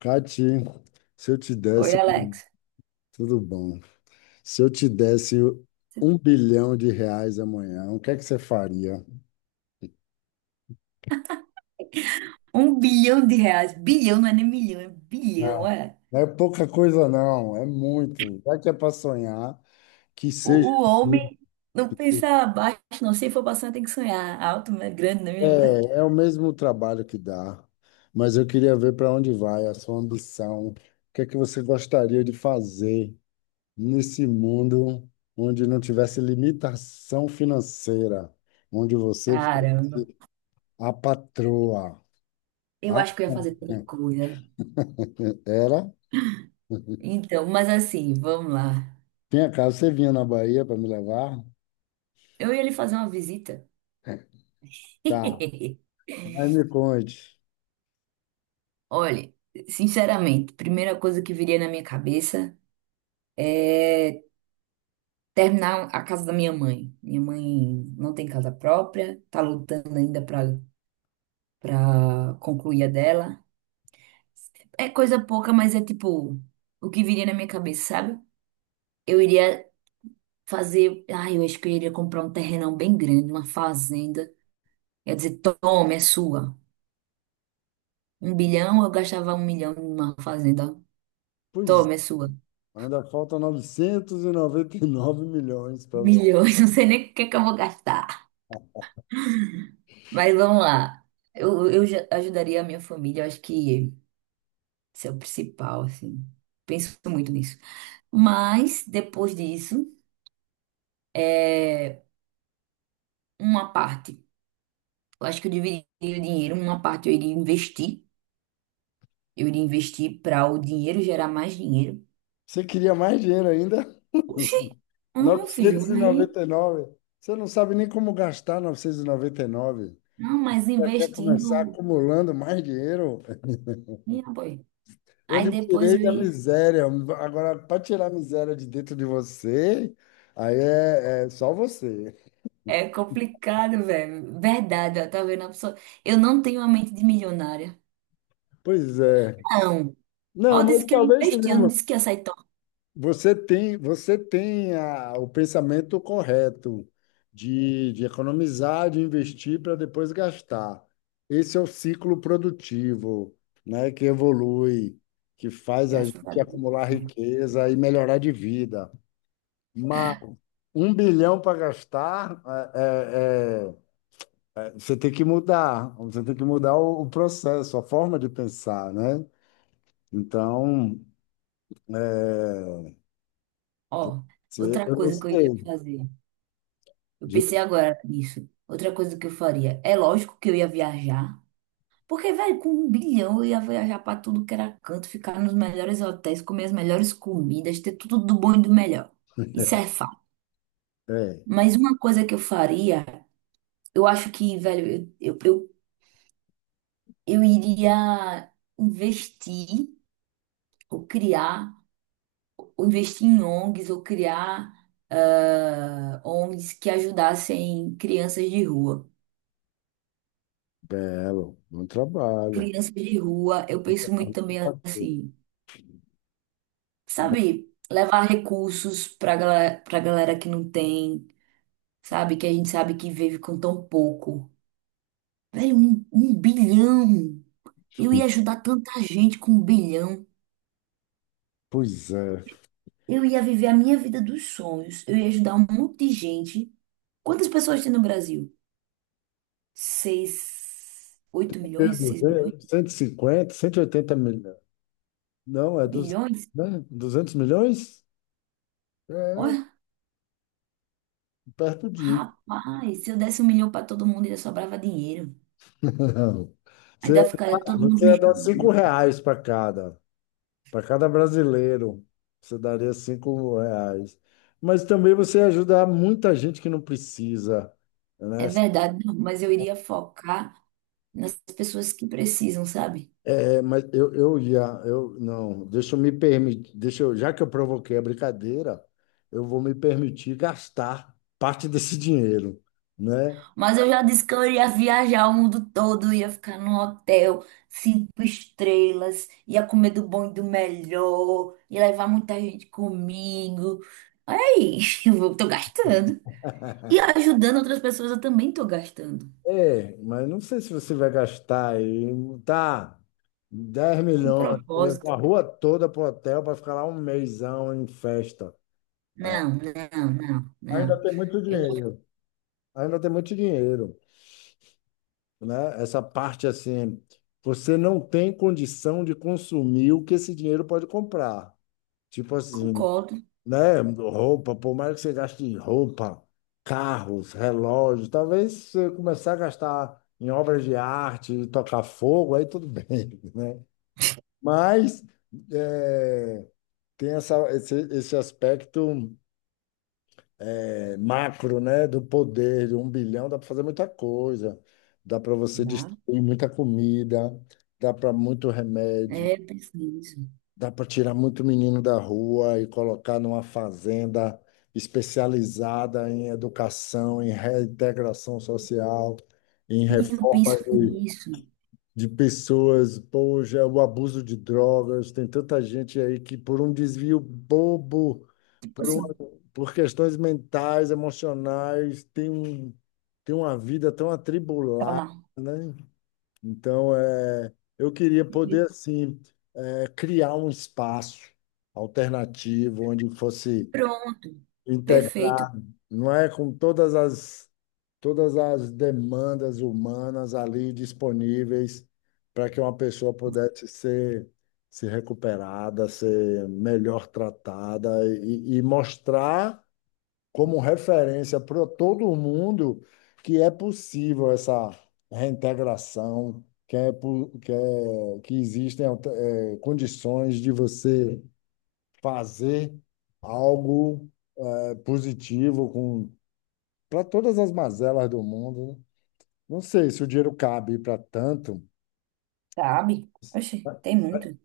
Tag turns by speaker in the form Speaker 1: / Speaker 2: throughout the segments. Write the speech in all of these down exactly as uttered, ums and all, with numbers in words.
Speaker 1: Cati, se eu te
Speaker 2: Oi,
Speaker 1: desse,
Speaker 2: Alex.
Speaker 1: tudo bom. Se eu te desse um bilhão de reais amanhã, o que é que você faria?
Speaker 2: Um bilhão de reais. Bilhão não é nem milhão, é bilhão,
Speaker 1: Não,
Speaker 2: é.
Speaker 1: não é pouca coisa, não, é muito. Já que é para sonhar, que
Speaker 2: O,
Speaker 1: seja.
Speaker 2: o
Speaker 1: Muito.
Speaker 2: homem não pensa abaixo, não. Se for pra sonhar, tem que sonhar alto, né? Grande não é
Speaker 1: É,
Speaker 2: mesmo, né?
Speaker 1: é o mesmo trabalho que dá, mas eu queria ver para onde vai a sua ambição. O que é que você gostaria de fazer nesse mundo onde não tivesse limitação financeira, onde você fosse
Speaker 2: Caramba.
Speaker 1: a patroa.
Speaker 2: Eu
Speaker 1: Ah,
Speaker 2: acho que eu ia fazer tanta coisa.
Speaker 1: era?
Speaker 2: Então, mas assim, vamos lá.
Speaker 1: Tinha casa, você vinha na Bahia para me levar?
Speaker 2: Eu ia lhe fazer uma visita.
Speaker 1: Tá, mas me conte.
Speaker 2: Olha, sinceramente, primeira coisa que viria na minha cabeça é terminar a casa da minha mãe. Minha mãe não tem casa própria, tá lutando ainda para para concluir a dela. É coisa pouca, mas é tipo o que viria na minha cabeça, sabe? Eu iria fazer. Ah, eu acho que eu iria comprar um terrenão bem grande, uma fazenda. Ia dizer, toma, é sua. Um bilhão, eu gastava um milhão numa fazenda. Ó.
Speaker 1: Pois é,
Speaker 2: Toma, é sua.
Speaker 1: ainda falta 999 milhões para você.
Speaker 2: Milhões, não sei nem o que é que eu vou gastar. Mas vamos lá. Eu, eu já ajudaria a minha família, eu acho que isso é o principal, assim. Penso muito nisso. Mas, depois disso, é uma parte. Eu acho que eu dividiria o dinheiro, uma parte eu iria investir. Eu iria investir para o dinheiro gerar mais dinheiro.
Speaker 1: Você queria mais dinheiro ainda?
Speaker 2: Oxi, ah, meu filho,
Speaker 1: Novecentos e e
Speaker 2: aí.
Speaker 1: noventa e nove. Você não sabe nem como gastar novecentos e noventa e nove.
Speaker 2: Não, mas
Speaker 1: Já quer começar
Speaker 2: investindo.
Speaker 1: acumulando mais dinheiro?
Speaker 2: Minha boy.
Speaker 1: Eu
Speaker 2: Aí
Speaker 1: lhe
Speaker 2: depois
Speaker 1: tirei
Speaker 2: eu
Speaker 1: da
Speaker 2: ia.
Speaker 1: miséria. Agora, para tirar a miséria de dentro de você, aí é, é só você.
Speaker 2: É complicado, velho. Verdade, ó, tá vendo? A pessoa... Eu não tenho uma mente de milionária.
Speaker 1: Pois é,
Speaker 2: Não.
Speaker 1: não,
Speaker 2: Mal disse
Speaker 1: mas
Speaker 2: que eu
Speaker 1: talvez
Speaker 2: investi, eu não
Speaker 1: não.
Speaker 2: disse que ia sair tão.
Speaker 1: Você tem, você tenha o pensamento correto de, de economizar, de investir para depois gastar. Esse é o ciclo produtivo, né, que evolui, que faz a
Speaker 2: Graças a
Speaker 1: gente
Speaker 2: Deus.
Speaker 1: acumular riqueza e melhorar de vida. Mas um bilhão para gastar, é, é- é- você tem que mudar, você tem que mudar o, o processo, a forma de pensar, né? Então, é,
Speaker 2: Ó,
Speaker 1: Você-
Speaker 2: outra
Speaker 1: eu não
Speaker 2: coisa que eu iria
Speaker 1: sei.
Speaker 2: fazer. Eu pensei
Speaker 1: De-
Speaker 2: agora nisso. Outra coisa que eu faria. É lógico que eu ia viajar. Porque, velho, com um bilhão eu ia viajar pra tudo que era canto, ficar nos melhores hotéis, comer as melhores comidas, ter tudo do bom e do melhor. Isso é fato.
Speaker 1: É,
Speaker 2: Mas uma coisa que eu faria, eu acho que, velho, eu, eu, eu, eu iria investir ou criar, ou investir em O N G s, ou criar ah, O N G s que ajudassem crianças de rua.
Speaker 1: belo, bom trabalho.
Speaker 2: Crianças de rua, eu penso muito também assim, sabe? Levar recursos pra galera, pra galera que não tem sabe? Que a gente sabe que vive com tão pouco. Velho, um, um bilhão! Eu ia ajudar tanta gente com um bilhão.
Speaker 1: Pois é.
Speaker 2: Eu ia viver a minha vida dos sonhos. Eu ia ajudar um monte de gente. Quantas pessoas tem no Brasil? Seis, oito
Speaker 1: É
Speaker 2: milhões? Seis milhões?
Speaker 1: duzentos, cento e cinquenta, cento e oitenta milhões. Não, é duzentos,
Speaker 2: Milhões?
Speaker 1: né? duzentos milhões? É,
Speaker 2: Olha,
Speaker 1: perto de.
Speaker 2: rapaz, se eu desse um milhão para todo mundo, ainda sobrava dinheiro. Ainda
Speaker 1: Você,
Speaker 2: ficaria todo mundo
Speaker 1: você ia
Speaker 2: me
Speaker 1: dar 5
Speaker 2: julgando.
Speaker 1: reais para cada, para cada brasileiro. Você daria cinco reais. Mas também você ia ajudar muita gente que não precisa,
Speaker 2: É
Speaker 1: né?
Speaker 2: verdade, não, mas eu iria focar nas pessoas que precisam, sabe?
Speaker 1: É, mas eu, eu já, eu não, deixa eu me permitir, deixa eu, já que eu provoquei a brincadeira, eu vou me permitir gastar parte desse dinheiro, né?
Speaker 2: Mas eu já disse que eu iria viajar o mundo todo, ia ficar num hotel cinco estrelas, ia comer do bom e do melhor, ia levar muita gente comigo. Olha aí, eu vou- tô gastando. E ajudando outras pessoas, eu também tô gastando.
Speaker 1: É, mas não sei se você vai gastar aí, tá, dez
Speaker 2: Com
Speaker 1: milhões, você levou
Speaker 2: propósito.
Speaker 1: a rua toda pro hotel para ficar lá um mêsão em festa. Ah,
Speaker 2: Não, não, não,
Speaker 1: ainda
Speaker 2: não.
Speaker 1: tem muito
Speaker 2: Eu
Speaker 1: dinheiro, ainda tem muito dinheiro, né? Essa parte assim, você não tem condição de consumir o que esse dinheiro pode comprar. Tipo assim,
Speaker 2: concordo,
Speaker 1: né? Roupa, por mais que você gaste em roupa, carros, relógios, talvez se você começar a gastar em obras de arte, tocar fogo, aí tudo bem, né? Mas é, tem essa, esse, esse aspecto é, macro, né? Do poder, de um bilhão, dá para fazer muita coisa. Dá para você
Speaker 2: dá.
Speaker 1: distribuir muita comida, dá para muito remédio.
Speaker 2: É, eu penso nisso.
Speaker 1: Dá para tirar muito menino da rua e colocar numa fazenda especializada em educação, em reintegração social, em
Speaker 2: E eu
Speaker 1: reforma
Speaker 2: penso
Speaker 1: de,
Speaker 2: nisso.
Speaker 1: de pessoas. Poxa, é o abuso de drogas. Tem tanta gente aí que, por um desvio bobo,
Speaker 2: Tipo
Speaker 1: por,
Speaker 2: assim,
Speaker 1: uma- por questões mentais, emocionais, tem um, tem uma vida tão
Speaker 2: tá
Speaker 1: atribulada,
Speaker 2: lá.
Speaker 1: né? Então, é, eu queria poder, assim, é, criar um espaço alternativo onde fosse
Speaker 2: Pronto. Perfeito.
Speaker 1: integrar, não é? Com todas as, todas as demandas humanas ali disponíveis para que uma pessoa pudesse ser, ser recuperada, ser melhor tratada e, e mostrar como referência para todo mundo que é possível essa reintegração, que é, po- que é- que existem alter- eh, condições de você fazer algo eh, positivo com para todas as mazelas do mundo, né? Não sei se o dinheiro cabe para tanto.
Speaker 2: Sabe? Oxe, tem muito.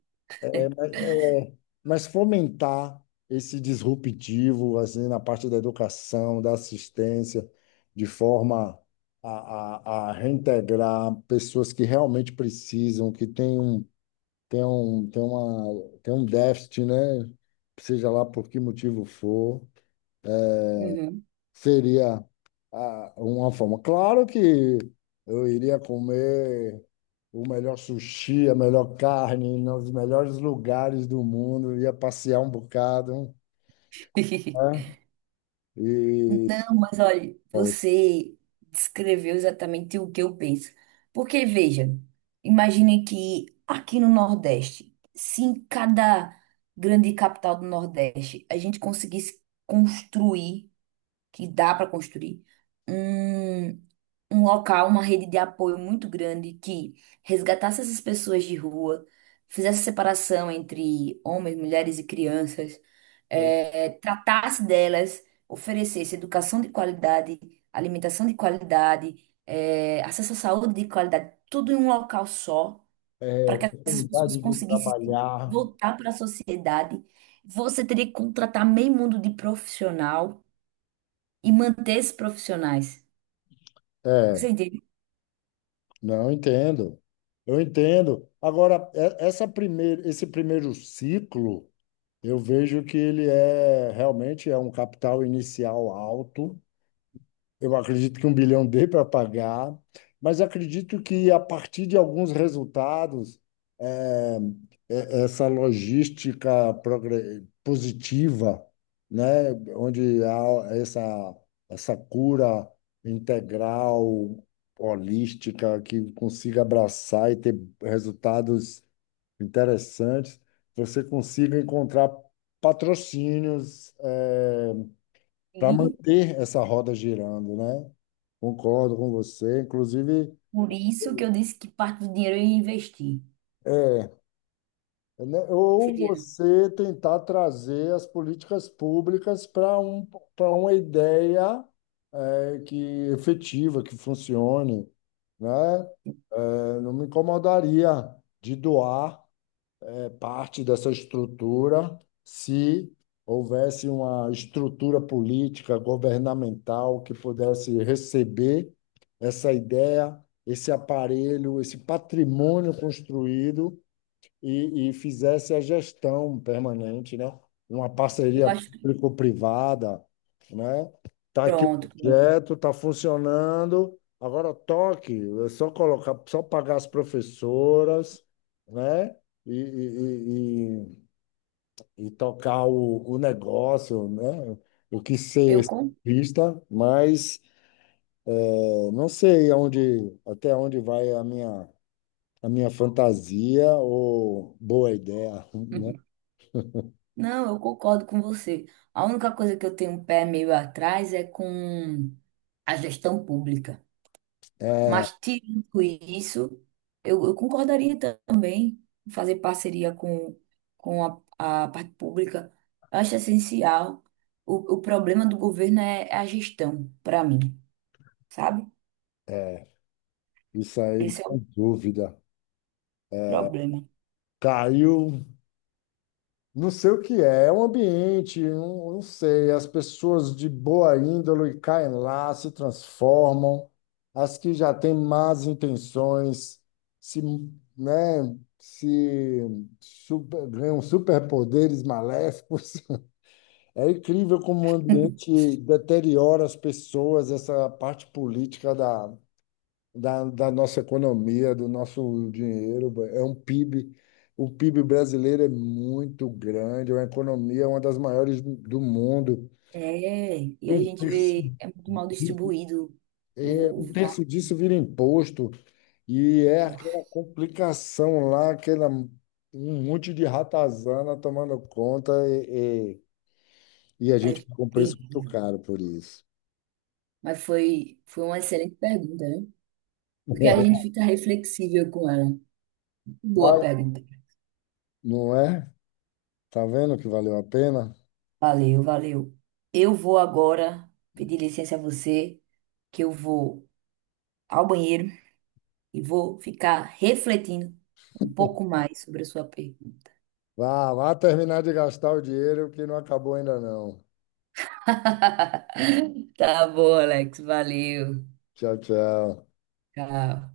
Speaker 1: É, é, mas fomentar esse disruptivo assim na parte da educação, da assistência, de forma a, a, a reintegrar pessoas que realmente precisam, que têm um, têm um, têm uma, têm um déficit, né? Seja lá por que motivo for,
Speaker 2: Uhum.
Speaker 1: seria ah, uma forma. Claro que eu iria comer o melhor sushi, a melhor carne, nos melhores lugares do mundo, ia passear um bocado, né? E
Speaker 2: Não, mas olha,
Speaker 1: ó,
Speaker 2: você descreveu exatamente o que eu penso. Porque, veja, imagine que aqui no Nordeste, se em cada grande capital do Nordeste a gente conseguisse construir, que dá para construir, um um local, uma rede de apoio muito grande que resgatasse essas pessoas de rua, fizesse separação entre homens, mulheres e crianças, eh, tratasse delas, oferecesse educação de qualidade, alimentação de qualidade, eh, acesso à saúde de qualidade, tudo em um local só,
Speaker 1: é, é,
Speaker 2: para que essas pessoas
Speaker 1: oportunidade de
Speaker 2: conseguissem se
Speaker 1: trabalhar.
Speaker 2: voltar para a sociedade. Você teria que contratar meio mundo de profissional e manter esses profissionais.
Speaker 1: É,
Speaker 2: Você entende?
Speaker 1: não entendo. Eu entendo. Agora, é- essa primeira, esse primeiro ciclo, eu vejo que ele é realmente é um capital inicial alto. Eu acredito que um bilhão dê para pagar, mas acredito que a partir de alguns resultados, eh, eh, essa logística progre- positiva, né, onde há essa, essa cura integral, holística, que consiga abraçar e ter resultados interessantes, você consiga encontrar patrocínios, eh, para manter essa roda girando, né? Concordo com você. Inclusive,
Speaker 2: Por isso que eu disse que parte do dinheiro eu ia investir.
Speaker 1: né,
Speaker 2: Esse
Speaker 1: ou
Speaker 2: dinheiro.
Speaker 1: você tentar trazer as políticas públicas para um, para uma ideia eh, que efetiva, que funcione, né? Eh, não me incomodaria de doar. É, parte dessa estrutura se houvesse uma estrutura política, governamental que pudesse receber essa ideia, esse aparelho, esse patrimônio construído e, e fizesse a gestão permanente, né? Uma
Speaker 2: Eu
Speaker 1: parceria
Speaker 2: acho que.
Speaker 1: público-privada, né? Tá aqui o
Speaker 2: Pronto, pronto.
Speaker 1: projeto, tá funcionando. Agora toque, é só colocar, só pagar as professoras, né? E, e, e, e- e tocar o, o negócio, né? O que
Speaker 2: Eu
Speaker 1: ser
Speaker 2: con...
Speaker 1: vista, mas eu não sei aonde, até onde vai a minha, a minha, fantasia ou boa ideia, né?
Speaker 2: Não, eu concordo com você. A única coisa que eu tenho um pé meio atrás é com a gestão pública.
Speaker 1: É,
Speaker 2: Mas, tirando isso, eu, eu concordaria também em fazer parceria com, com a, a parte pública. Eu acho essencial. O, o problema do governo é é a gestão, para mim, sabe?
Speaker 1: isso aí,
Speaker 2: Esse é
Speaker 1: sem
Speaker 2: o
Speaker 1: dúvida.
Speaker 2: problema.
Speaker 1: Caiu, não sei o que é, é um ambiente, não, não sei, as pessoas de boa índole caem lá, se transformam, as que já têm más intenções, se, né, se super, ganham superpoderes maléficos. É incrível como o ambiente deteriora as pessoas, essa parte política da da, da nossa economia, do nosso dinheiro. É um PIB. O PIB brasileiro é muito grande, é uma economia, uma das maiores do do mundo.
Speaker 2: É, e a
Speaker 1: Um
Speaker 2: gente
Speaker 1: terço
Speaker 2: vê, é muito mal
Speaker 1: di-
Speaker 2: distribuído
Speaker 1: é,
Speaker 2: o, o
Speaker 1: Um terço disso vira imposto, e é
Speaker 2: valor.
Speaker 1: aquela complicação lá, aquela, um monte de ratazana tomando conta, e, e, e a
Speaker 2: É
Speaker 1: gente paga um preço muito
Speaker 2: terrível.
Speaker 1: caro por isso.
Speaker 2: Mas foi, foi uma excelente pergunta, né? Porque a gente fica reflexível com ela. Boa
Speaker 1: Vai,
Speaker 2: pergunta.
Speaker 1: não é? Tá vendo que valeu a pena?
Speaker 2: Valeu, valeu. Eu vou agora pedir licença a você, que eu vou ao banheiro e vou ficar refletindo um pouco mais sobre a sua pergunta.
Speaker 1: Vá, vá terminar de gastar o dinheiro que não acabou ainda não.
Speaker 2: Tá bom, Alex. Valeu.
Speaker 1: Tchau, tchau.
Speaker 2: Tchau.